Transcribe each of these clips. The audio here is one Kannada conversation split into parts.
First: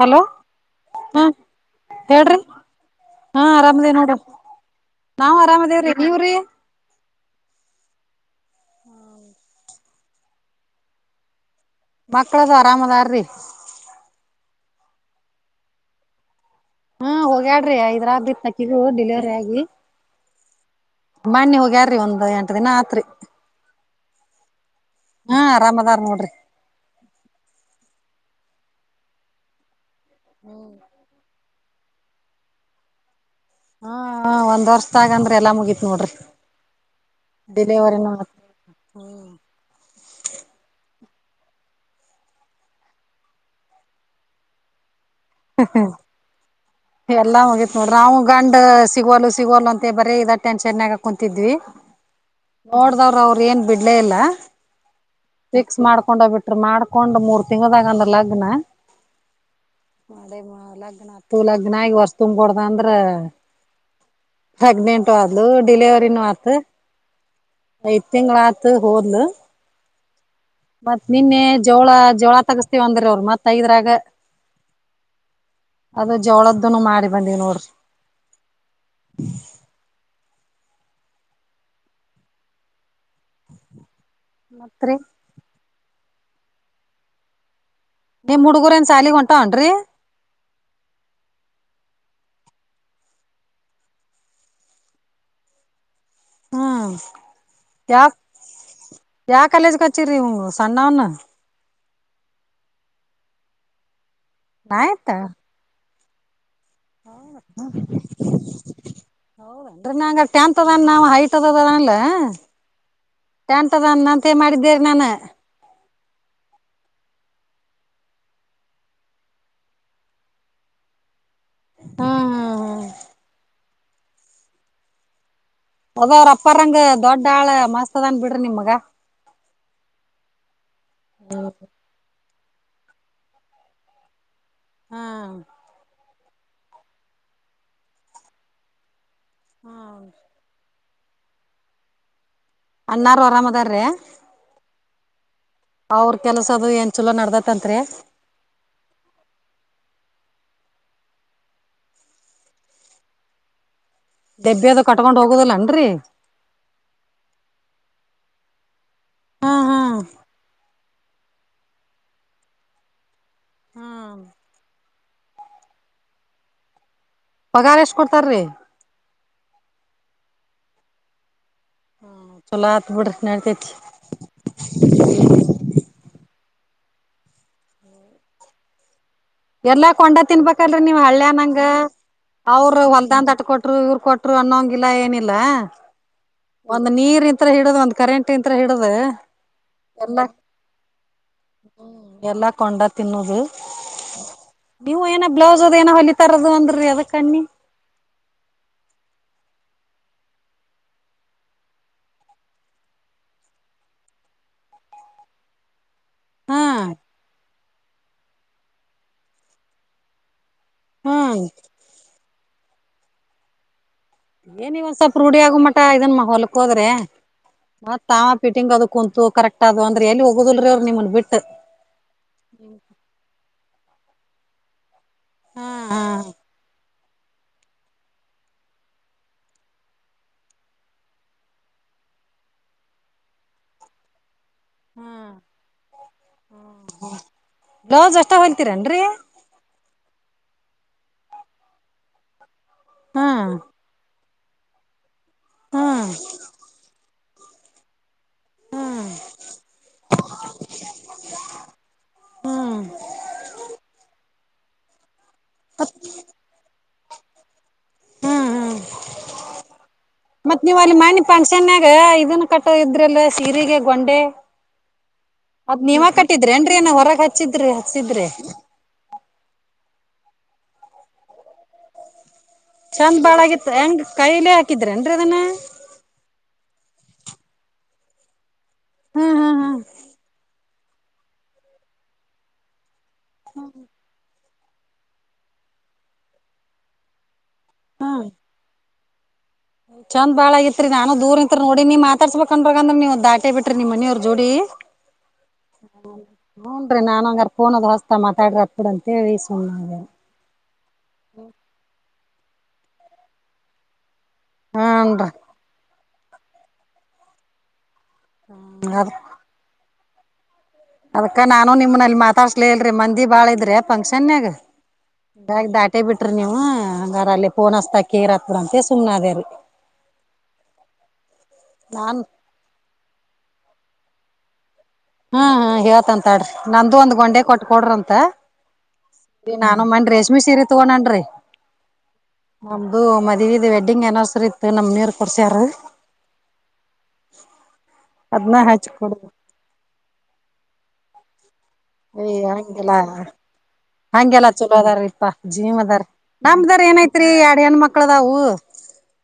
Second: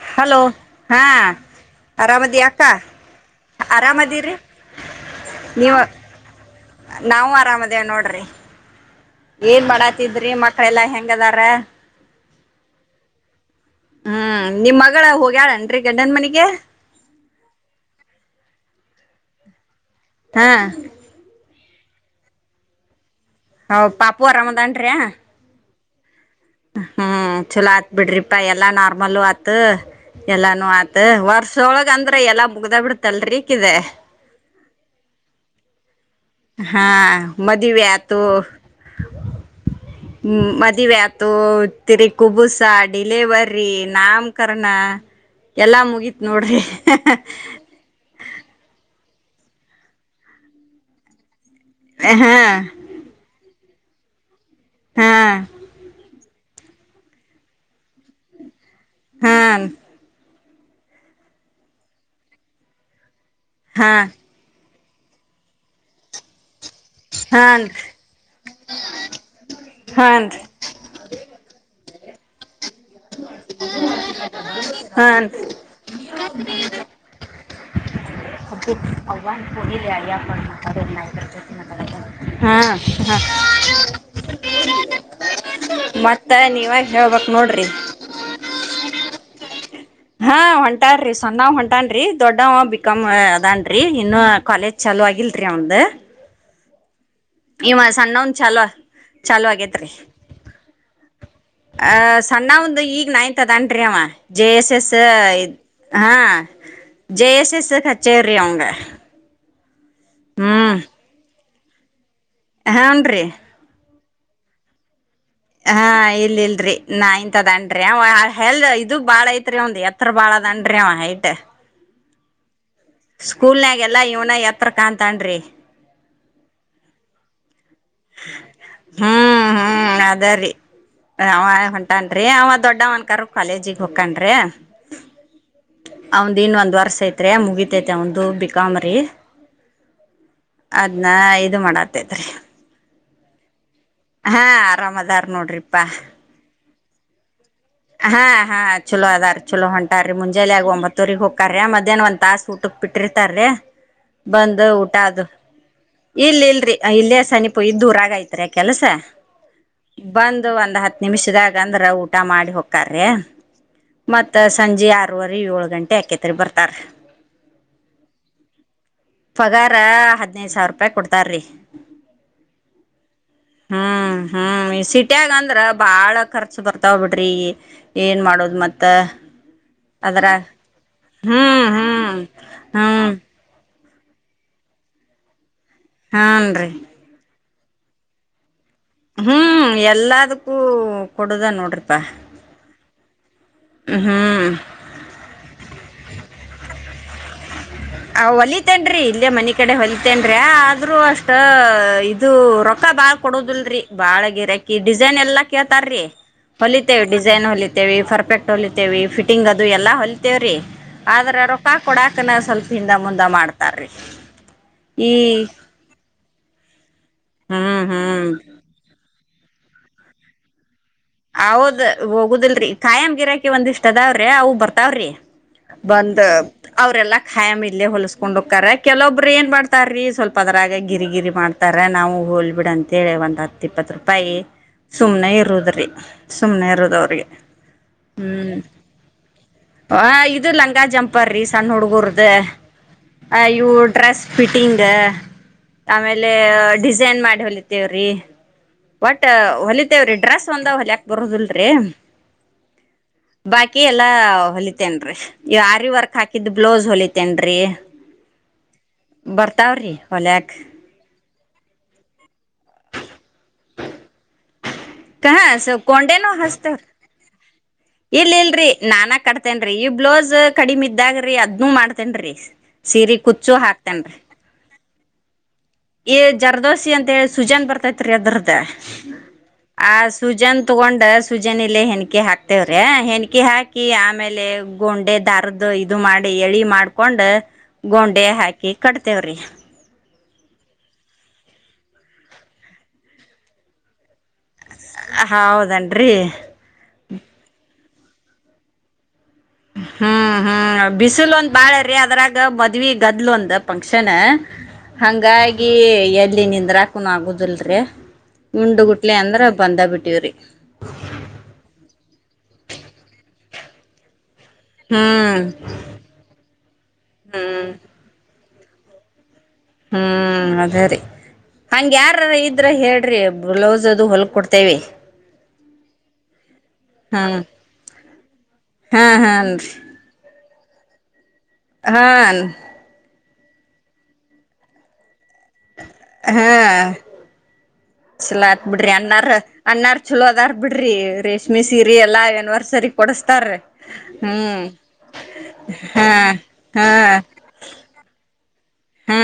ಹಲೋ ಹಾ ಹೇಳ್ರಿ ಆರಾಮದಿ ಅಕ್ಕ ಹಾ ಆರಾಮದೇ ನೋಡ್ರಿ ಆರಾಮದಿರಿ ನಾವು ನೀವು ಆರಾಮದೇವ್ರೀ ನೀವ್ರಿ ನಾವು ಆರಾಮ ಅದೇ ನೋಡ್ರಿ ಏನ್ ಮಾಡಾ ತಿದ್ರಿ ಮಕ್ಕಳ ಎಲ್ಲಾ ಹೆಂಗದಾರ ಮಕ್ಕಳದು ಆರಾಮದಾರೀ ಹ್ಮ್ ನಿಮ್ ಮಗಳ ಹೋಗ್ಯಾಳನ್ ರಿ ಗಂಡನ್ ಮನಿಗೆ ಹಾ ಹೋಗ್ಯಾಡ್ರಿ ಐದ್ರ ಆದ್ದಿ ನಕಿಗ ಡಿಲಿವರಿ ಆಗಿ ಹಾ ಮೋನೀ ಹೋಗ್ಯಾರಿ ಒಂದ್ ಎಂಟ ದಿನ ಆತ್ರಿ ಹೌ ಪಾಪು ಅರಾಮದಾನ್ರಾ ಹಾ ಆರಾಮದಾರ್ ನೋಡ್ರಿ ಹ್ಮ್ ಚಲೋ ಆತ ಬಿಡ್ರಿಪಾ ಎಲ್ಲಾ ನಾರ್ಮಲ್ಲ ಆತ್ ಎಲ್ಲಾನು ಆತ ವರ್ಷ ಸೊಳಗ ಅಂದ್ರ ಎಲ್ಲ ಮುಗ್ದ ಬಿಡತಲ್ರರಿ ಹಾ ಒಂದ್ ವರ್ಷದಾಗಂದ್ರ ಎಲ್ಲಾ ಮುಗೀತ್ ನೋಡ್ರಿ ಹಾ ಮದವಿ ಡಿಲಿವರಿನು ಆತು ಮದವ್ಯಾತು ತಿರಿಗ ಕುಬುಸ ಡಡಿಲೆವರಿ ನಾಮಕಣ ಎಲ್ಲಾ ಮುಗೀತ್ ನೋಡ್ರಿ ಎಲ್ಲಾ ಮುಗಿತ್ ನೋಡ್ರಿ ನಾವು ಗಂಡ್ ಸಿಗೋಲ್ಲು ಸಿಗೋಲ್ ಅಂತೆ ಬರೀ ಇದ ಟೆನ್ಷನ್ ಆಗ ಕುೂಂತಿದ್ವಿ ಹಾ ನೋಡ್ದಾವ್ರ ಅವ್ರ ಏನ್ ಬಿಡ ಬಿಡಲ್ಲ ಹಾ ಫಿಕ್ಸ್ ಮಾಡ್ಕೊಂಡೋಗ್ಬಿಟ್ಟ ಹ ಮಾಡ್ಕೊಂಡು ಮೂರ್ ತಿಂಗದಾಗಂದ್ರ ಲಗ್ನ ಹಾ ಮ ಅ ನನಾತು ಅಲ್ಲ ನಾಯ ವರ್ಷ ತುಂಬ್ ಕೊಡ್ದ ಅಂದ್ರ ಹಾ ಪ್ರಗ್ನೆಂಟು ಆದ್ಲೂ ಡಿಲಿವರಿನ ಮತ್ ಹಾನ್ ಐದ ತಿಂಗಳ ಆತ ಹೋದ್ಲು ಹಾನ್ ಮತ್ ನಿನ್ನೆ ಜೋಳ ಜೋಳ ತಗ ಅಂದರ ಅವರು ಮತ್ತ ಐದರಾಗ ಹಾನ್ ಅದು ಜೋಳದ [unintelligible] ಹಾ ಹಾ ಮತ್ರಿ ಮತ್ತ ನೀವ ಹೇಳ್ಬೇಕು ನೋಡಿರಿ ನಿಮ್ಮ ಹುಡುಗುರೇನ್ ಸಾಲಿಗ್ ಹೊಂಟಾವ ಏನ್ರಿ ಹಾ ಹೊಂಟಾರಿ ಸಣವ ಹೊಂಟಾನ ದೊಡ್ಡವ ಬಿಕಾಂ ಅದನ್ರಿ ಇನ್ನು ಕಾಲೇಜ್ ಚಾಲೂ ಆಗಿಲ್ರಿ ಅಂಡ್ ಅವನ್ದು ಹು ಇವ ಸಣ್ಣೌನ್ ಚಾಲ ಯಾವ ಚಾಲೂ ಕಾಲೇಜ್ಗೆ ಆಗೇತರಿ ಹಚ್ಚಿರಿ ಇವ್ನು ಸಣ್ಣವ್ನ ಆ ಸಣ್ಣಒಂದು ಈಗ ನೈನ್ತ್ ಅದಾನ್ ರಿ ಅವ ಜೆ ಎಸ್ ಎಸ್ ನೈನ್ತ್ ಹಾ ಜೆ ಎಸ್ ಎಸ್ ಹಚ್ಚೆವ ರಿ ಅವಂಗ [unintelligible] [unintelligible] ಹ್ಮ್ ಹೂನ್ ರೀ ಟೆಂತ್ ಅದಾನ ಅಂತೆ ಮಾಡಿದ್ದೇರಿ ನಾನ ಹಾ ಇಲ್ಲ್ರಿ ನೈನ್ತ್ ಅದಾನ್ರಿ ಹೆಲ್ ಇದ ಬಾಳ ಐತ್ರಿ ಒಂದ್ ಎತ್ರ ಬಾಳದನ ಅವ ಹೈಟ್ ಹೂ ಹೂ ಹೂ ಸ್ಕೂಲ್ನಾಗೆಲ್ಲಾ ಇವ್ನ ಎತ್ರ ಕಾಣಂತಾನ ರಿ ಅದ ಅವ್ರ ಅಪ್ಪರಂಗ ದೊಡ್ಡ ಆಳ ಮ ಹೂ ಹೂ ಅದರಿ ಅವ ಹೊಂಟಾನ್ರೀ ಅವತ್ ದೊಡ್ಡವನ್ಕಾರ ಕಾಲೇಜಿಗೆ ಹೊಕ್ಕನ್ರಿ ಹಾ ಅವಂದ್ ಇನ್ನೊಂದ್ ವರ್ಸ ಐತೀರಿ ಮುಗೀತೈತೆ ಅವಂದು ಬಿಕಾಂ ರಿ ಹೂ ಅದ್ನ ಇದು ಮಾಡತ್ತೈತ್ರಿ ಅಣ್ಣಾರು ಅರಾಮ್ದಾರ್ರೀ ಹಾ ಆರಾಮ್ ಅದರ ಅವ್ರ ಕೆಲಸ ಅದು ಎನ ಚಲೋ ನಡದದ ಹಾ ಹಾ ಚಲೋ ಅದಾರ್ ಚಲೋ ಹಂಟ ಇಟ್ಟಾರೀ ಮುಂಜಾಲೆ ಆಗ ಒಂಬತ್ತವರಿಗೆ ಹೊಕಾರಿ ಮಧ್ಯಾಹ್ನ ಒಂದ ತಾಸ ಊಟಕ್ ಬಿಟ್ಟಿರ್ತಾರೀ ಬಂದು ಡೆಬ್ಬಿ ಊಟ ಕಟ್ಕೊಂಡ್ ಅದು ಹೋಗುದಿಲ್ಲನ್ರರಿ ಇಲ್ಲಿ ಇಲ್ರಿ ಇಲ್ಲೇ ಸನಿಪು ಇದಊರಾಗ ಯತ್ರಿ ಕೆಲಸ ಹಾ ಹಾ ಬಂದು ಒಂದು್ ಹತ್ತು ನಿಮಿಷದಾಗ ಅಂದ್ರೆ ಊಟ ಮಾಡಿ ಹೋಗಕ್ ಕರೀ ಮತ್ತ ಸಂಜೆ ಆರು ಅವರಿ ಏಳು ಗಂಟೆ ಅಕೆತರಿ ಬರ್ತಾರೆ ಪಗಾರ ಎಷ್ಟ ಕೊಡ್ತಾರ್ರಿ ಹದೈದು ಸಾವಿರ ರೂಪಾಯಿ ಕೊಡ್ತರೀ ಚಲೋ ಆತ್ ಬಿಡ್ರಿ ನಡ್ತೇತಿ ಹ್ಮ್ ಹ್ಮ್ ಸಿಟಿಯಾಗ ಅಂದ್ರ ಬಾಳ ಖರ್ಚು ಬರ್ತಾವ್ ಬಿಡ್ರಿ ಏನ್ ಮಾಡೋದು ಮತ್ತ ಎರ್ಲ್ಲಾ ಕೊಂಡ ಅದ್ರಾಗ ತಿನ್ಬೇಕಲ್ೀ ನೀವ್ ಹಳ್ಳ್ಯನಂಗ ಹ್ಮ್ ಹ್ಮ್ ಅವ್ರರು ಹ್ಮ್ ಹೊಲ್ದನ್ ತಟ್ಕೊಟ್ಟ ಕೊಟ್ಟರು ಇವ್ರು ಕೊಟ್ಟರು ಅನ್ನೊಂಗ ಇಿಲ್ಲ ಏನಿಲ್ಲಾ ಹಾನ್ರಿ ಹಿಡದ ಒಂದು ಕರೆಂಟ್ ಇಂತ್ರ ಹಿಡುದ್ ಹ್ಮ್ ಎಲ್ಲಾ ಎಲ್ಲದಕ್ಕೂ ಕೊಡುದ ನೋಡ್ರಿಪಾ ಎಲ್ಲಾ ಕೊಂಡ ತಿನ್ನೋದು ಹ್ಮ ನೀವು ಏನೋ ಬ್ಲೌಸ್ ಅದ ಏನೋ ಹೊಲಿತಾರದು ಅಂದ್ರಿ ಅದ ಕಣ್ಣಿ ಅ್ ಹೊಲಿತೇನ್ೀ ಇಲ್ಲೇ ಮನ ಕಡೆ ಹೊಲಿತೇನ್ರೀ ಆದ್ರೂ ಅಷ್ಟ ಇದು ರೊಕ್ಕ ಬಾಳ್ ಕೊಡೋದಲ್ರರಿ ಬಾಳ ಗಿರಾಕಿ ಡಿಸೈನ್ ಎಲ್ಲಾ ಕೇಳ್ತಾರ್ರೀ ಹಾ ಹೊಲಿತೇವೆ ಡಿಸೈನ್ ಹೊಲಿತ ಪರ್ಫೆಕ್ಟ್ ಹೊಲಿತೇವಿ ಫಿಟಿಂಗ್ ಅದು ಎಲ್ಲ ಹೊಲಿತೇವ್ರೀ ಹ್ಮ್ ಆದ್ರೆ ರೊಕ್ಕ ಕೊಡಾಕನ ಸ್ವಲ್ಪ ಹಿಂದ ಮುಂದ ಮಾಡ್ತಾರೀ ಏನ್ಿವವಸವಪ ರೂಢಿ ಆಗ ಮಟ ಇದನ್ ಮಹೋಲ್ ಕೊ ಹೋದ್ರೆ ಹ್ಮ್ ಮತ್ತ ತಾವ ಹ್ಮ್ ಪಿಟಿಂಗ ಅದ ಕುಂತು ಕರೆಕ್ಟ್ ಅದು ಎಲ್ಲಿ ಹೋಗೋದಲ್ರಿ ಹೌದ್ ಹೋಗುದಲ್ರರಿ ಕಾಯಂ ಗಿರಾಕಿ ಒಂದಿಷ್ಟ ತದಾವ್ರೆ ಅವು ಬರ್ತಾವ್ರಿ ಹಾ ಹಾ ಬಂದ ಅವರೆಲ್ಲ ಹಯಾಮ್ ಇಲ್ಲೇ ಹೊಲಸ್ಕೊಂಡ್ ಹೋಗಕ್ಕಾರ ಕೆಲೊಬ್ರು ಏನ್ ಮಾಡ್ತಾರ್ರೀ ಸ್ವಲ್ಪ ಅದರಾಗ ಗಿರಿ ಗಿರಿ ಮಾಡ್ತಾರ ನಾವು ಹೊೋಲ್ಬಿಡ ಅಂತೇಳಿ ಒಂದ್ ಹತ್ ಇಪ್ಪತ್ತು ರೂಪಾಯಿ ಹಾ ಸುಮ್ನೆ ಇರುದ್ರಿ ಸುಮ್ಮ್ನೆ ಇರೋದು ಅವ್ರಿಗೆ ಬ್ಲೌಸ್ ಅಷ್ಟ ಹ್ಮ್. ಹೊಲ್ತೀರೇನ್ರಿ - ಆ ಇದು ಲಂಗ ಜಂಪರ್ರೀ ಸಣ್ಣ ಹುಡುಗೂರದ., ಹಾ - ಅಯವು ಡ್ರೆಸ್ [unintelligible] ಫಿಟಿಂಗ್, ಹಾ ಹಾ - ಆಮೇಲೆ ಡಿಸೈನ್ ಮಾಡ, - ಹೊಲಿತೇವ್ರೀ ಹಾ ಬಟ್ ಹೊಲಿತೇವ್ರೀ ಡ್ರೆಸ್ ಒಂದ, - ಯಾಕ್ ಬರೋದಲ್ರಿ ಹಾ ಬಾಕಿ ಎಲ್ಲಾ ಹೊಲ. - ತನ್ ರರಿ [inaudible] ಯಾರಿ ವರ್ಕ್ ಹಾಕಿದ್ದ್ ಬ್ಲೌಸ್ ಹೊಲಿತ, - ತನ್ ಹಾ [unintelligible] ಬರ್ತಾವ್ರಿ ಹೊಲ್ಯಕ್. - ಪಫಂಕ್ಷನಾಗ ಇದನ್- ಕಟ್ಟ ಇದ್ರಲ್ಲ ಸಿರಿಗೊಂಡೆ ಹಾ ಸೊ ಅದ್ ನೀವಾಗ ಕೊಂಡೆನು ಕಟ್ಟಿದ್ರಿ ಏನ್ರೀ ಹಚ್ತೇವ್ರಿ ಏನ ಹೊರಗೆ ಹಚ್ಚಿದ್ರಿ ಹಚ್ಚಿದ್ರಿ. ಇಲ್ - ಕಡಿಮ ಇದಾಗ್ರೀ ಅದ್ನು ಮಾ ಡ್ತೇನ್ ರೀ- ಸೀರೆ ಚಂದ್ ಕುಚ್ಚು ಬಾಳಾಗಿತ್ತ ಹೆಂಗ್ ಹಾಕ್ತೇನ್. ಕೈಲೆ ಹಾಕಿದ್ರೇನ್ರಿ ಅದನ್ನ ಈ ಜರ್ದೋಸಿ ಅಂತ ಹೇಳ- ಬರ್ತೈತ್ರಿ ಅದ್ರದೇ. - ಹ್ಮ್ ಹ್ಮ್ ಹ್ಮ್ ಆ ಸುಜನ್ [unintelligible] -ತಗೊಂಡ್ ಸುಜನ ಇಲಿ ಹೆಣಕಿ ಹಾಕ್ತೇವ್ರಿ. - ಹೆಣಕಿ ಹಾಕಿ ಆಮೇಲೆ., - ಗೊಂಡೆ ದಾರ್ದು ಇದು ಮಾಡಿ ಎಳಿ ಮಾಡ್ಕೊಂಡ., - ಗೋಂಡೆಯ ಹಾಕಿ. - ಕಟ್ತೇವ್ರೀ., ಚಂದಬಾಳಗಿತ್ರಿ ನಾನು ದೂರ್ ಇಂತತ್ ನೋಡಿ ನೀನ್ ಮಾತಾಡ್ಸ್ಬೇಕ. ಅಂದ್ರ ಅಂದ್ರೆ ನೀವು್ ದಾಟೆ ಬಿ್ರಿ ನಿ ಮನವ್ರ ಜೋಡಿ. - ಹೌದೇನರಿ ನಾನ್ ಹೂನ್ರಿ ಹಂಗರ್ [unintelligible] ದದು ಹೊಸ್ತಾಡ್ರಿತ್ ಬಿಡ ಅಂತ ಹ್ಮ್ ಹ್ಮ್ ಬಿಸಿಲು ಒಂದ್ ಬಾಳ್ರೀ ಅದ್ರಾಗ. - ಈಗ ಮದುವಿಗದ್ದಲು ಒಂದ ಫಂಕ್ಷನ್. - ಹೂನ್ರಿ ಹಂಗಾಗಿ ಎ- ಇಲ್ಲಿ ನಿಂದ್ರಾಕನ ಆಗುದಲ್ರರಿ. - ಉಂಡು ಅದ್ ಗುಟ್ಲೆ ಅಂದ್ರ ಬಂದ ಬಿಟ್ಟು. - ೂರಿ [inaudible] ಅದಕ್ಕ ನಾನು ನಿಮ್ನಲ್ಲಿ ಮಾತಾಡ್ಸ್ಲಿ ಇಲ್ರಿ ಮಂದಿ ಬಾಳ ಇದ್ರೆ ಫಂಕ್ಷನಾಗ. ಹ್ಮ್ - ಬಾಗ ದಾಟೆ ಬಿಟ್ರಿ ನೀವು ಹಂಗಾರ ಅಲ್ಲಿ ಹ್ಮ್ ಪೋನ್ ಹಸ್ತ ಕೇರ್ತ್ತ. - ಇಡಂತೇ ಸುಮ್ಮ್ಾದರಿ. ಹ್ಮ್ ಅದೇ ರರಿ ಹಂಗ ನಾನ್ ಯಾರಾರ ಇದ್ರ ಹೇಳ್ರಿ ಒಬ್ಬ. ಬ್ಲೌಸ್ ಅದು ಹೊಲ್ ಕೊಡ್ತೇವಿ. ಹ್ಮ ಹ್ಮ ಹೇವತ್ ಅಂತಾಡ್ರಿ ನಂದು ಒಂದ್ ಹಾ ಗೊಂಡೆ ಕೊಟ್ಕ ಕೊಡ್ರಂತ ಹಾ ನಾನು ಮಿ ರೇಷ್ಮೆ ಸೀರಿ. ತಗೊಂಡನ್ರಿ. ಹಾ. ಇ ವಡ್ಡಿಂಗ್ ಅನಿವರ್ಸರಿ ಇತ್ತು ನಮ್ಮ್ ನೀರ್. ಕೊಡ್ಸ್ಯಾರ ಹಾ. ಚಲ ಅದ್ನ ಆತ್ ಬಿಡ್ರಿ ಹಚ್ಚಿ ಕೊಡುದ ಅನ್ನಾರ್ ಅನ್ನಾರ್ ಚಛಲೋ ಅದಾರ್. ಬಿಡ್ರಿ ರೇ. ಯ ಹಂಗೆಲ್ಲ ಹಂಗೆಲ್ಲ ಹ್ಮ್ ಚಲೋ ಅದಾರ ಇಪ್ಪ ಜೀವದಾರ್ ಹಾ ನಮ್ದಾರ ಹಾ ಏನೈತ್ರಿ ಎಡು ಹೆಣ ಮಕ್ಳದವು ಹಾ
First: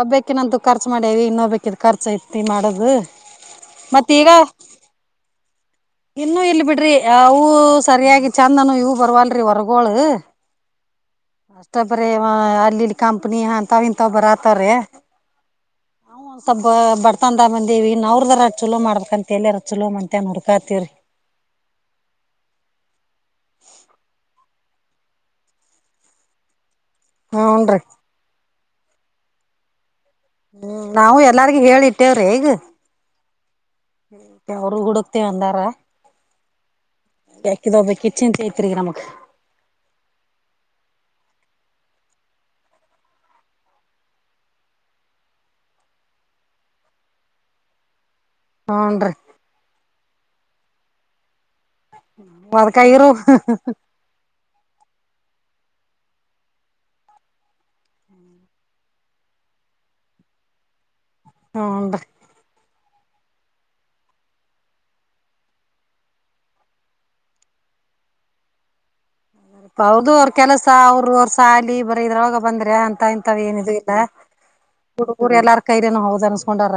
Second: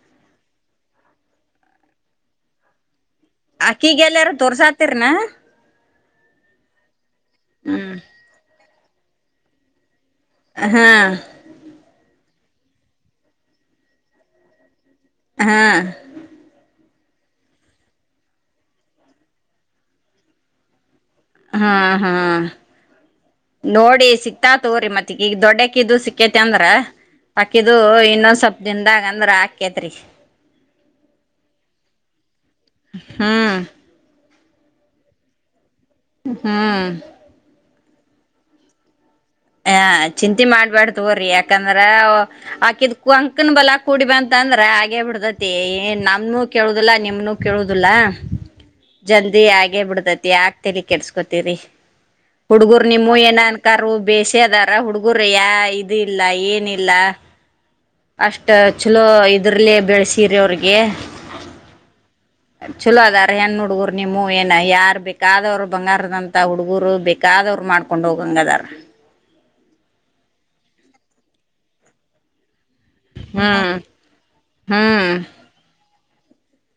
ಒಬ್ಬ. ಕಿನಂತು ಖರ್ಚ ಮಾಡ್ಯವಿ ಇನ್ನೋ್ೇಕಿದ್ ಖರ್ಚ ಐತಿ ಮಾಡೋದು. ಅಕೀಗೆಲ್ಲಾರು ತೋರ್ಸಾತಿರನ. ಎಲ್ಲೋ ಎಲ್ಲಿ ಬಿ. ್ರೇ. ಅವು ಸರಿಯಾಗಿ ಚ. ಇ ನಾನ ಇವು ಬರ್ವಲ್ರಿ ಹೊರ್ಗಳ. ಹಾ ಅಷ್ಟೊಬ್ರ ಅಲ್ಲಿ ಇಲ್ಲಿ ಕಂಪ್ನಿ ಅಂತ ಇಂತವ ಬರಾತಾರ ಹಾ ಹ ಸ ಬರ್ತಂದ ಬಂದಿವವಿ ನವ್ರದರ ಚಲೋ ಮಾಡ್ಬೇಕಕ್ ಅಂತ ಹೇಳರ ಚಲೋ ಮಂತನ್ ಹುಡ್ಕಾತವ್ರಿ ಹಾ ಹಾ ನೋಡಿ ಸಿಕ್ತಾ ತೋ್ರರಿ ಮತ್ತ ಈಗ ದೊಡ್ಡಕ್ಕಿದು ಸಿಕ್ಕೇತಿ ಅಂದ್ರ ಹಾಕಿದು ಹೂನ್ರಿ ಇನ್ನೊಂದು ಸ್ವಲ್ಪ ದಿನದಾಗ ಅಂದ್ರ ಹಾಕೇತ್ರಿ. ಹ್ಮ್ ನಾವವು ಎಲ್ಲಾರ್ಗ ಹೇಳಿ ಇಟ್ಟೇವ್ರ ಈಗ ಹ್ಮ್ ಯಾವ್ರ ಹುಡುಕ್ತಿವ ಅಂದಾರ ಹ್ಮ್ ಇಬ ಕಿಚನ್ ಚೇತ ನಮಕ್ ಆ ಚಿಂತಿ ಮಾಡ್ಬ್ಯಾಡ್ತವ್ರಿ ಯಾಕಂದ್ರ ಆಕಿದ್ ಕುಂಕನ್ ಬಲ ಕೂಡಿಬ ಅಂತ ಅಂದ್ರ ಆಗೇ ಬಿಡತತಿ ನಮನುೂ ಕೇಳುದಿಲ್ಲಾ ನಿಮ್ನುೂ ಕೇಳುದಿಲ್ಲಾ ಹೂನ್ರಿ ಜಲ್ದಿ ಆಗೆ ಬಿಡ್ತತಿ ಯಾಕ ತೆರಿಗೆ ಕೆಿಸಸ್ಕೋತರಿ ಅದ್ಕ ಹುಡ್ಗರು ಇರು ನಿಮ್ಮ ಏನ ಅನ್ಕಾರ ಾರ ಹುಡುಗುರಯ ಇದ ಇಲ್ಲ ಏನಿಲ್ಲ ಅಷ್ಟ ಚಲೋ ಇದ್ರಲೆೇ ಬೆಳ್ಸಿರಿಿ ಅವ್ರಿಗೆ ಹ್ಮಂತ ಚಲೋ ಅದಾರ ಹೆನ್ ಹುಡ್ಗರು ನಿಮ್ಮ ಏನ ಯಾರ ಬೇಕಾದವರು ಬಂಗಾರದಂತ ಹುಡ್ಗರು ಬೇಕಾದವರು ಮಾಡ್ಕೊಂಡ್ ಹೋಗಂಗ ಅದಾರ. ಅವೌದು ಅವ್ರ ಕೆಲಸ ಅವ್ರರು ಅವ್ರ ಸಾಲಿ ಬರ ಇದ್ರವಾಗ ಬಂದ್ರ ಅಂತ ಇಂತವ ಏನಿದ ಹ್ಮ್ ಇಲ್ಲ ಹ್ಮ್ ಹುಡುಗರು ಎಲ್ಲಾರ ಕೈರಿೇನು ಹೋ ಅನ್ಸ್ಕೊಂಡಾರ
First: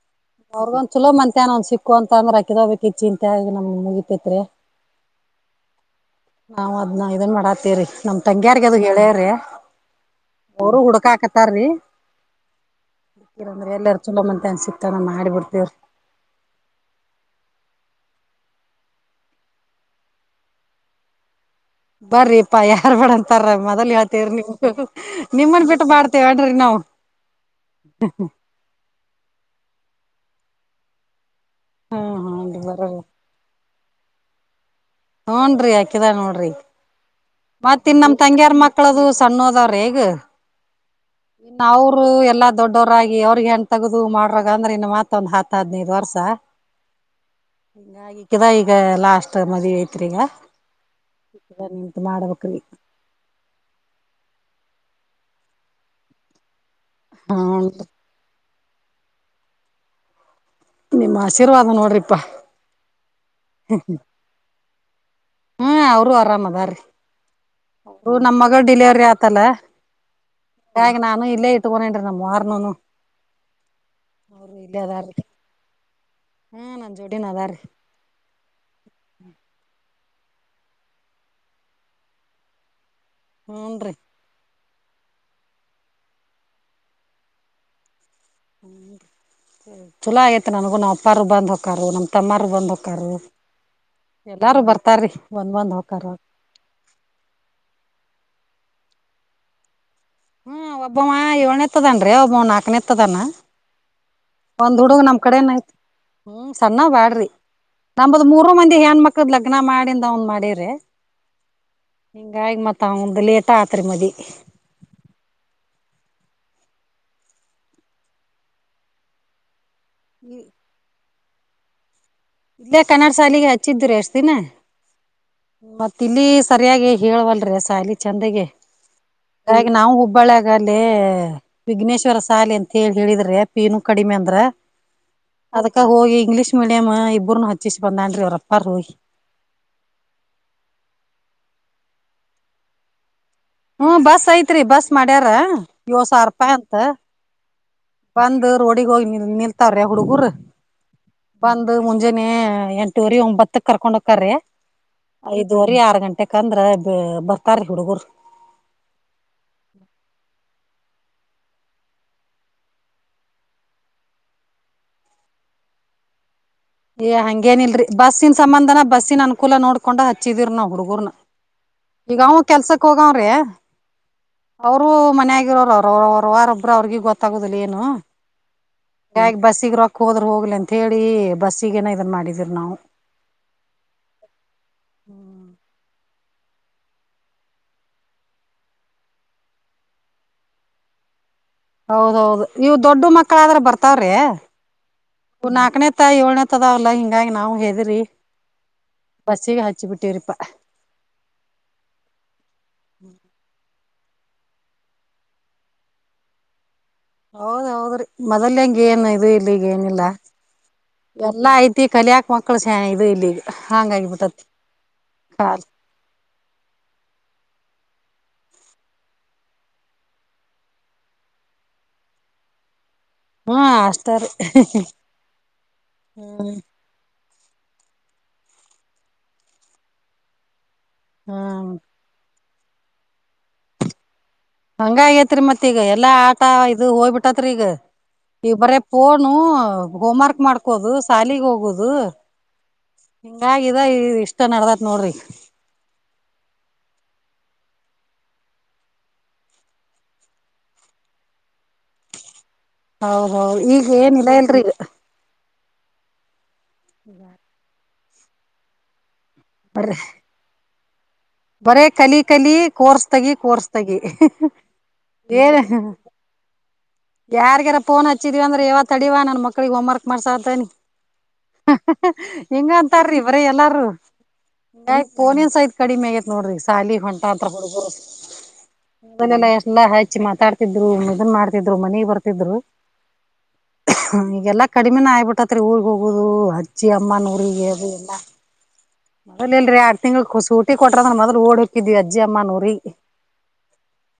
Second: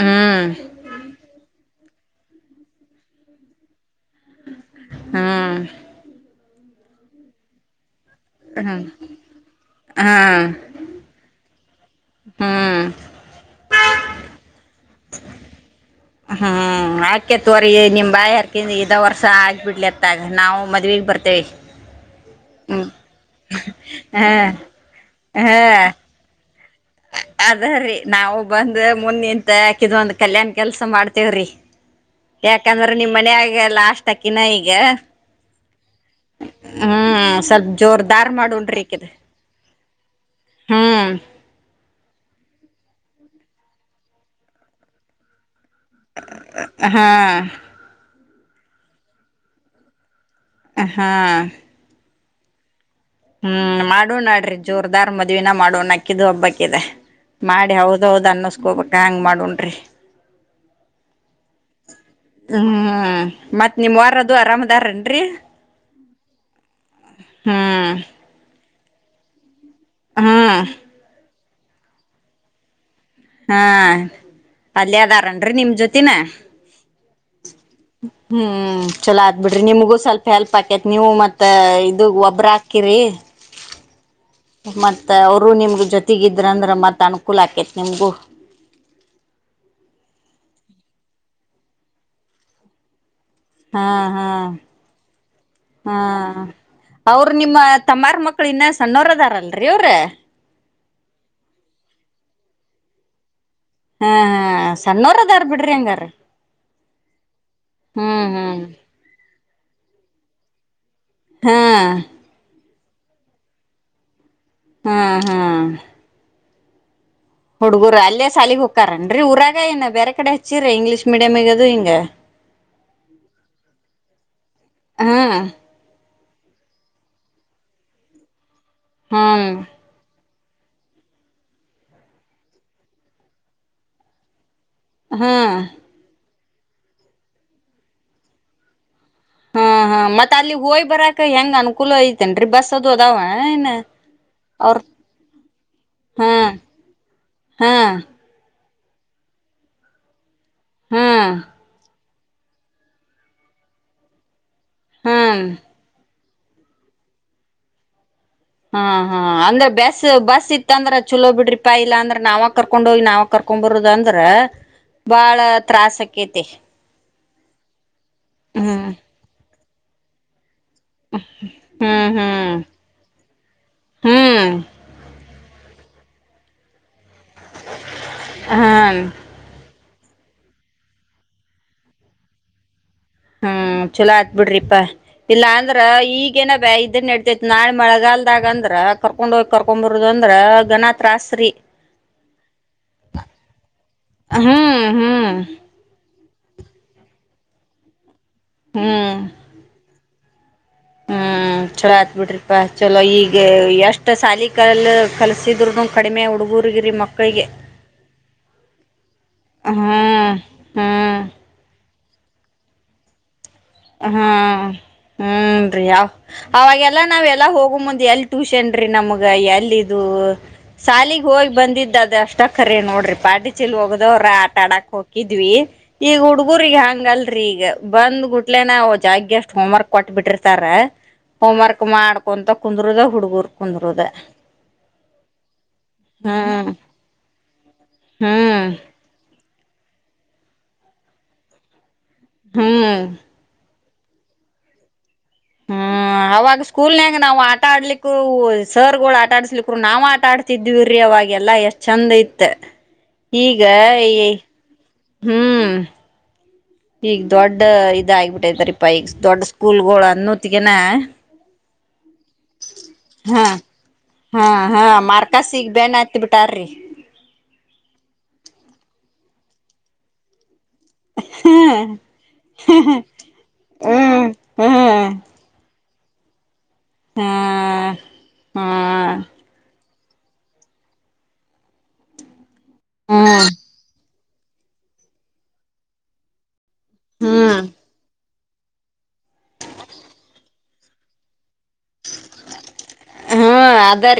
ಹ್ಮ್ ಅವ್ರಗ ಒಂದ್ ಚಲೋ ಮಂತಾನೊಂದ್ ಸಿಕ್ ು ಅಂದ್ರೆಾಕಿ ಹೋಗಬೇಕಕ್ ಈ ಚಿಂತೆಗ ನ ಮುಗ ಹ್ಮ್ ನಾವ್ ಅದ್ನ ಇದನ್ ಮಾಡತ್ತೀರಿ ನಮ ತಂಗಿಯಾರ್ಗ ಅದು ಹ್ಮ್ ಹೇಳ್ಯವ್ರಿ ಹ್ಮ್ ಅವರು ಹುಡ್ಕ ಹಾಕತಾರಿ ಹ್ಮ್ ಎಲ್ಲಾರ ಚಲೋ ಮನ್ತ್ಯಾನ ಸಿಕ್ತಾನ ಮಾಡಿ ಬಿಡ್ತೇವ್ರಿ ಹ್ಮ್ ಆಕೆ ತೋರಿ ನಿಮ್ ಬಾಯರ್ಕ ಯಾಕಂದ ಇದದು ವರ್ಷ ಆಗಿಬ ಬಿಡ್ಲಿ ಅತ್ತಾಗ ನಾವು ಮದುವೆಗೆ ಬರ್ತೇವಿ ಬರ್ರಿಪ್ಪಾ ಹ್ಮ್ ಯಾರ್ ಬೇಡ ಅಂತಾರರ ಮೊದಲ್ ಹೇಳ್ತೇವ್ರ ಹಾ ನಿಮ್ು ನಿಮ್ಮನ್ ಬಿಟ್ಟ ಮಾಡ್ತೇವನ್್ರಿ ನಾವು ಅದ ರೀ ನಾವು ಬಂದ್ ಮುನ್ನಿಂತಾ ಕಿದ್ಂದ ಕಲ್ಯಾಣ ಕೆಲಸ ಮಾಡ್ತೇವ್ರೀ ಹ್ಮ್ ಹೂನ್ರಿ ಬರ್ರಿ ಯಾಕಂದ್ರೆ ನಿಮ್ ಮನಾಗೆಲ್ಲ ಅಷ್ಟಾಕಿನ ಈಗ ಹೂನ್್ರರಿ ಆಾಕಿದ ನೋಡ್ರಿ ಹ್ಮ್ ಸ್ವಲ್ಪ ಮತ್ತ ಇನ್ ನಮ್ ಜೋರ್ದಾರ್ ತಂಗಿಯಾರ್ ಮಾಡುಣ್ರಿ ಮಕ್ಕಳದು ಇಕಿದ. ಸಣ್ಣದ ರೇಗ ಹ್ಮ್ ಇ ನವು ರು ಎಲ್ಲ ದೊಡ್ಡವರಾಗಿ ಅವ್ರಿಗೆ ಹೆನ್ ತಗದು ಮಾಡ್ರ ಅಂದ್ರ ಇನ್ನು ಮಾತ ಒಂದ್ ಹ ಹತ್ತ ಹದ್ಿನೈದು ವರ್ಷ ಹಾ ಹ ಿದ ಈಗ ಲಾಸ್ಟ್ ಮದುವೆ ಐತ್ರೀ ಈಗ ಹಾ ಇದ ನಿಂತ್ ಮಾಡ್ಬೇಕ್ರಿ ಹ್ಮ್ ಮಾಡೋ ನಡ್ರಿ ಜೋರ್ದಾರ್ ಮದ್ವಿನ ಮಾಡೋಣ ಅಕ್ಕಿದು ಹಬ್ಬಕ್ಕಿದೆ ಹೂನ್ ಮಾಡಿ ಹೌದೌದು ಅನ್ನ ಹೋಗಬಕ್ ಹ್ಯಾಂಗ್ ಮಾಡನ್್ರಿ ನಿಮ್ ಆಶೀರ್ವಾದ ನೋಡ್ರಿಪಾ ಹ್ಮ್ ಮತ್ ನಿಮ್ ವಾರದು ಆರಾಮ ರ ತ್ರೇ ಅರಾಮದ ರೀ ಹ್ಮ್ ಡಿಲಿವರಿ ಆತಲ್ಲ ಹ್ಮ್ ಹಾಗ ನಾನು ಇಲ್ಲೇ ಇರ್ತೀನಿ ರ ನ ಅವಾರಣ ಹಾ ಅಲ್ಲದಾರನ್ರಿ ನಿಮ್ ಜೊತಿನ ಹ್ಮ್ ನನ್ ಜೋಡಿನ ಅದಾರ್ರಿ ಹ್ಮ್ ಚಲೋ ಆದ್ಬಿಡ್ರಿ ನಿಮಗೂ ಸ್ವಲ್ಪ ಹೆಲ್ಪ್ ಆಕೆತ್ ನೀವು ಮತ್ತ ಇದು ಒಬ್ಬ್ರ ಹಾಕಿರಿ ಹೂನ್ರಿ ಮತ್ತ ಅವರು ನಿಮ್ಗ ಜೊತೆಗ ಇದ್ರ ಅಂದ್ರ ಮತ್ ಅನುಕೂಲ ಆಕೇತಿ ನಿಮಗು ಹ್ಮ ಚಲೋ ಆಯತ್ ನನಗೂ ನಾವ್ ಅಪ್ಪಾರರು ಬಂದ್ ಹೊಕ್ಕಾರರು ನಮ್ ತಮ್ಮಾರ ಬಂದ್ ಹೊಕ್ಕರು ಹಾ ಹಾ ಬಂದ್ ಬಂದ್ ಹಾ ಹೊಕ್ಕಾರ ಅವರು ನಿಮ್ಮ ತಮ್ಮಾರ್ ಮಕ್ಕಳು ಇನ್ನ ಸ್ವಲ್ಪ ಸಣ್ಣೋರದಾರಲ್ರಿ ಅವರ ಹ್ಮ್ ಒಬ್ಬಮ್ಮ ಏಳನನೆತ್ತದನ್ರೀ ಒಬ್ಬ ನಾಕನೇ ಎತ್ತದಾನ ಹಾ ಹಾ ಒಂದ್ ಹುಡುಗ ನಮ್ ಸಣ್ಣೋರ್ ಅದಾರ್ ಕಡೆನ್ ಬಿಡ್ರಿ ಆಯ್ತು ಹಂಗಾರ ಹ್ಮ ಸಣ್ಣವ ಬಾಳರೀ ನಂಬದ ಹ್ಮ್ ಮೂರ ಹ್ಮ್ ಮಂದಿ ಹೆಏನ್ ಮಕ್ಳದ ಲಗ್ನ ಮಾಡಿಂದ ಅವಂದ್ ಮಾಡಿ ಅಳ್ಳೇರೆ ಹಾ ತ ಲೇಟ ಆತ್ರಿ ಮದವಿ ಹ್ಮ್ ಹ್ಮ್ ಹುಡುಗುರ ಅಲ್ಲೇ ಸಾಲಗ್ ಹೋಗಕ್ಕಾರೇನ್ರರಿ ಊರಾಗ ಏನ ಬ್ಯಾರೆ ಕಡೆ ಇಂಗ್ಲಿಷ್ ಮೀಡಿಯಂ ಮಿಡಮಗದು ಹಿಂಗೆ ಇಲ್ಲೇ ಕನ್ನಡಸಾಲಿಗೆ ಹಚ್ಚಿದರು ಎಷ್ಟತಿನ ಹಾ ಮತ್ತ ತಿಲ್ಲಿ ಸರಿಯಾಗಿ ಹೇಳವಲ್ರರಿ ಸಾಯಲಿ ಚಂದಗೆ ಹ್ಮ್ ಹಾಗಾಗಿ ನಾವು ಹುಬ್ಬಳ್ಯಗ ಈ ಅಲ್ಲಿೇ ವಿಘ್ನೇಶ್ವರ ಶಾಲೆ ಅಂತ ಹೇಳಿ ಹೇಳಿದ್ರೆ ಪಿನು ಕಡಿಮೆ ಅಂದ್ರ ಹ್ಮ್ ಅದಕ್ಕಾಗ ಹೋಗಿ ಇಂಗ್ಲೀಷ್ ಮೀಡಿಯಂ ಇಬ್ರುನು ಹಚ್ಚಿಸಿ ಬಂದಾನ್ರಿ ಅವ್ರಪ್ಪಾ ರ ಹಾ ಹಾ ಮತ್ತತ್ ಅಲ್ಲಿ ಹೋಯ್ ಬರಾಕ ಹೆಂಗ್ ಅನುಕೂಲ ಐತೆೇನ್ರಿ ಬಸ್ ಅದು ಅದಾವ ಏನ್ ಹ್ಮ ಬಸ್ ಐತ್ರಿ ಅವ್ರ ಬಸ್ ಮಾಡ್ಯಾರ ಎಳೆ ಸಾವಿರ ಹಾ ರೂಪಾಯಿ ಪ ಅಂತ ಹಾ ರೋಡಿಗ ಹೋಗಿ ನಿ ನಿಲ್ತಾರ್ರೆ ಹುಡುಗರು ಹಾ ಬಂದ ಹು ಜನ ಎಂಟೂವರಿ ಒಂಬತ್ತಕ್ ಕರ್ಕೊಂಡ್ ಹೋಕ್ಕಾರ್ರಿ ಹಾ ಐದುವರೆ ಆರು ಗಂಟೆಕ ಯಾಕಂದ್ರ ಬರ್ತಾರ ಹುಡುಗರು ಹಾ ಹಾ ಅಂದ್ರೆ ಬಸ್ ಬಸ್ ಇತ್ತು ಇತ್ತಂದ್ರ ಚಲೋ ಬಿಡ್ರಿ ಪಾ ಇಲ್ಲ ಅಂದ್ರ ನಾವ ಕರ್ಕೊಂಡ್ ಹೋಗಿ ನಾವ ಕರ್ಕೊಂಡ್ ಬರದ ಅಂದ್ರ ಬಾಳ ತ್ರಾಸಸ್ ಆಕೈತಿ ಏ ಹಂಗೇನ ಇಲ್ರರಿ ಬಸ್ಸಿನ ಸಂಬಂಧನ ಹ್ಮ್ ಬಸ್ಸಿನ ಅನುಕೂಲ ನೋಡ್. ಕೊಂಡ ಹಚ್ಚಚ ತೀರ್ೋ. ಹುಡುಗರ್ನ ಹ್ಮ್ ಈಗ ಅವ ಹ್ಮ್ ಕೆಲ್ಸಕ್ ಹೋಗವ್ರೀ. ಹ್ಮ್ ಅವರು ಮನೆ ಆಗಿರೋ ಅವರು. ವಾರ ಒಬ್ಬ ಅವರಿಗೆಿಗೆ ಗೊ. ತಗುದಿಲ್ಲ ಏನು ಹ್ಮ ಗ ಬಸ್ಸಿಗೆ ರೊ. ಹೋದ್ರ ಹೋಗ್ಲಿ ಅಂತ ಹೇಳಿ ಬಸ್ಸಗೇನ ಇದನ್ ಮಾಡಿದರಿ ನಾವು. ಹ್ಮ್ ಚಲೋ ಆತ್ ಬಿಡ್ರಿಪಾ ಇಲ್ಲ ಅಂದ್ರ ಈಗ. ಈಗೇನ ಬ ಇದನ್ ನಡ್ತೇತ್ತು ನಾಳೆ ಮಳೆಗಾಲದಾಗ ಅಂದ್ರ. ಕರ್ಕೊಂಡ್ ಹೋಗಿ ಕರ್ಕೊಂಡ್ ಬರದು ಅಂದ್ರ ಘನತ್ರಾಸ್ತ್ರಿ. ಹೌದೌದು ಇವು ದೊಡ್ಡ ಮಕ್ಕಳಾದ್ರ ಬರ್ತಾವ್ರಿ ಹ್ಮ್ ಹ್ಮ್ ನಾಕನೇ ತ ಏಳ್ನೇ. ಇರ್ತದಾವಲ್ಲಾ ಹಿಂಗಾಗಿ ನಾವ್ ಹದ್ರಿ. ಹ್ಮ್ ಬಸಿಗೆಿಗೆ ಹಚ್ಚು ಬಿಟ್ಟರ್ಪ. ಹ್ಮ್ ಚಲೋ ಆತ್ ಬಿಿಡ್ರಿಪಾ ಚಲೋ ಈಗ ಎಷ್ಟ. ಸಾಲಿ ಕಲ್ ಕಲಸಿದ್ರುನು ಕಡಿಮೆ ಹುಡುಗುರು. ಹೌದ್ ಹೌದ್ರಿ ಮೊದಲ್ ಹೆಂಗ ಏನ್ ಇದು ಇಲ್ಲಿ ಈಗ ಏನಿಲ್ಲ ಹ್ಮ್ ಹ್ಮ್ ಎಲ್ಲಾ ಐತಿ ಕಲಿಯಕ್. ಮಕ್ಕಳ ಚಾನ ಇದು ಇಲ್ಲಿ. ಹ್ಮ್ ಕಾಲ್ ಹ್ಮ ರೀ ಅವಾಗೆಲ್ಲ ನಾವ್ೆಲ್ಲ ಹೋಗ ಮುಂದೆ. ಎಲ್ ಟ್ಯೂಷನ್ ರೀ ನಮ್ಗ ಎಲ್ಲಿ ಇ ಶಾಲಗ್ ಹೋಗಿ ಬಂದಿದ್ದ ಅದ ಅಷ್ಟಕ್ಕರ ನೋಡ್ರಿ. ಪಾಟಿ ಹಾ ಚೀಲ್ ಅಷ್ಟ ಹೋಗದವ್ರ ರೀ ಆಟ ಆಡಕ್ ಹಕಿದ್ವಿ ಈಗ ಹುಡ್ಗುರ್ಗ ಹಂಗ ಅಲ್. ೀಗ ಬಂದ್ ಗುಟ್ಟ. ಇಟ್ಲೇನ ಜಾಗ್ಗೆಷ್ಟ ಹೋ್ ವರ್ಕ್ ಕೊಟ್ ಬಿಟ್ಟಿರ್ತಾರ. ಹೋಮ್ ಹ್ಮ್ ವರ್ಕ್ ಮಾಡ್ಕೊಂತ. ಕುಂದರುದ ಹುಡುಗೂರು ಕುಂದ್ರರುದ. ಹಂಗ ಆಗೇತ್ರಿ ಮತ್ತ ಈಗ ಎಲ್ಲಾ ಆಟ ಹ್ಮ್ ಇದು ಹೋಗ್ಬಿಟ್ಟತ್ರಿ ಈಗ. ಇ ಹ್ಮ್ ಬರ ಪನು. ಹೌದು ಹೋಮ್ ವರ್ಕ್ ಮಾಡ್ಕೋದು ಶಾಲಿಗೆ ಹೋಗೋುದು. ಹ್ಮ್. ಅ್ ಇಷ್ಟ ನಡದತ್ ನೋಡ್ರಿ. ನಾ್ ಆಟ ಆಡ್ಲಿಕ್ಕೂ ಸರ್ಗಳು ಆಟ ಆಡ್ಸ್ಲಿಕ್ರು ನಾ್ ಆಟ ಆಡ್ತಿದಿವವಿರೀ ಅವಾಗೆಲ್ಲ ಎಷ್ಟ್ ಚಂದ ಇತ್. ಹೌದ್ ಮ ಹೌದ್ ಈಗ ಏನಿಲ್ಲ ಇಲ್ರಿ ಈಗ ಹ್ಮ್. ಹೀಗ್ ದೊಡ್ಡ. ಇ ಆಗ್ಬಿಟ್ಟೈತರಿ ಪ. ದೊಡ್ಡ ಬರ ಸ್ಕೂಲ್ಗಳು ಅನ್ನತ್ಗನ. ಬರೇ ಕಲಿ ಕಲಿ ಕೋರ್ಸ್ ತಗಿ ಹಾ ಕೋರ್ಸ್ ತಗಿ ಹಾ ಹಾ ಮಾರ್ಕಸ್ ಈಗ ಬೆನ್ ಹತ್ತಿ ಬಿಟ್ಟಾರ್ರಿ ಯಾರ್್ಯಾರ ಫೋನ್ ಹಚ್ಚಿದೀ ಅಂದ್ರ ಯಾವ ತಡೀವಾ ನನ್ ಮಕ್ಳಿಗೆ ಹೋಮ್ರ್ಕ್ ಮಾಡಸ್ದಾನಿ ಹ್ಮ್ ಹಿಂಗ ಅಂತಾರೀ ಇವರ ಎಲ್ಲಾರೂ ಹ್ಮ್ ಯ ಹ್ಮ್ ಪೋನನ್ಸ್ ಐತ್ ಕಡಿಮ ಆಗತ್ ನೋಡ್ರಿ ಶಾಲಿ ಹೊಂಟ ಹಾ ಹತ್ರ ಹುಡುಗುರು ಹಾ [unintelligible] ಎ ಹಾ ಮಾತಾಡ್ತಿದ್ರು ಇದನ್ ಮಾಡ್ತಿದ್ರು ರು ಮನೆ ಬರ್ತಿದ್ರು ಹ್ಮ್ ಈಗೆಲ್ಲಾ ಕಡಿಮೆನ ಆಯ್ಬಿಟ್ಟತ್ರಿ ಊರ್ಗ್ ಹೋಗೋುದು ಅಜ್ಜಿ ಅಮ್ಮನ್ ಊರಿಗೆ ಅದು ಎಲ್ಲ ಮೊದ್ಲ್ ಎಲ್ರರಿ ಆರ್ಡ್ ತಿಂಗ್ಳೂಟಿ ಕೊಟ್ರ ಅಂದ್ರೆ ಮೊದ್ಲು ಓಡ್ ಕಿದ ಅಜ್ಜಿಿಯಮ್ಮ ನ್ ಊರಿಗೆ ಹ್ಮ್ ಅದರಿ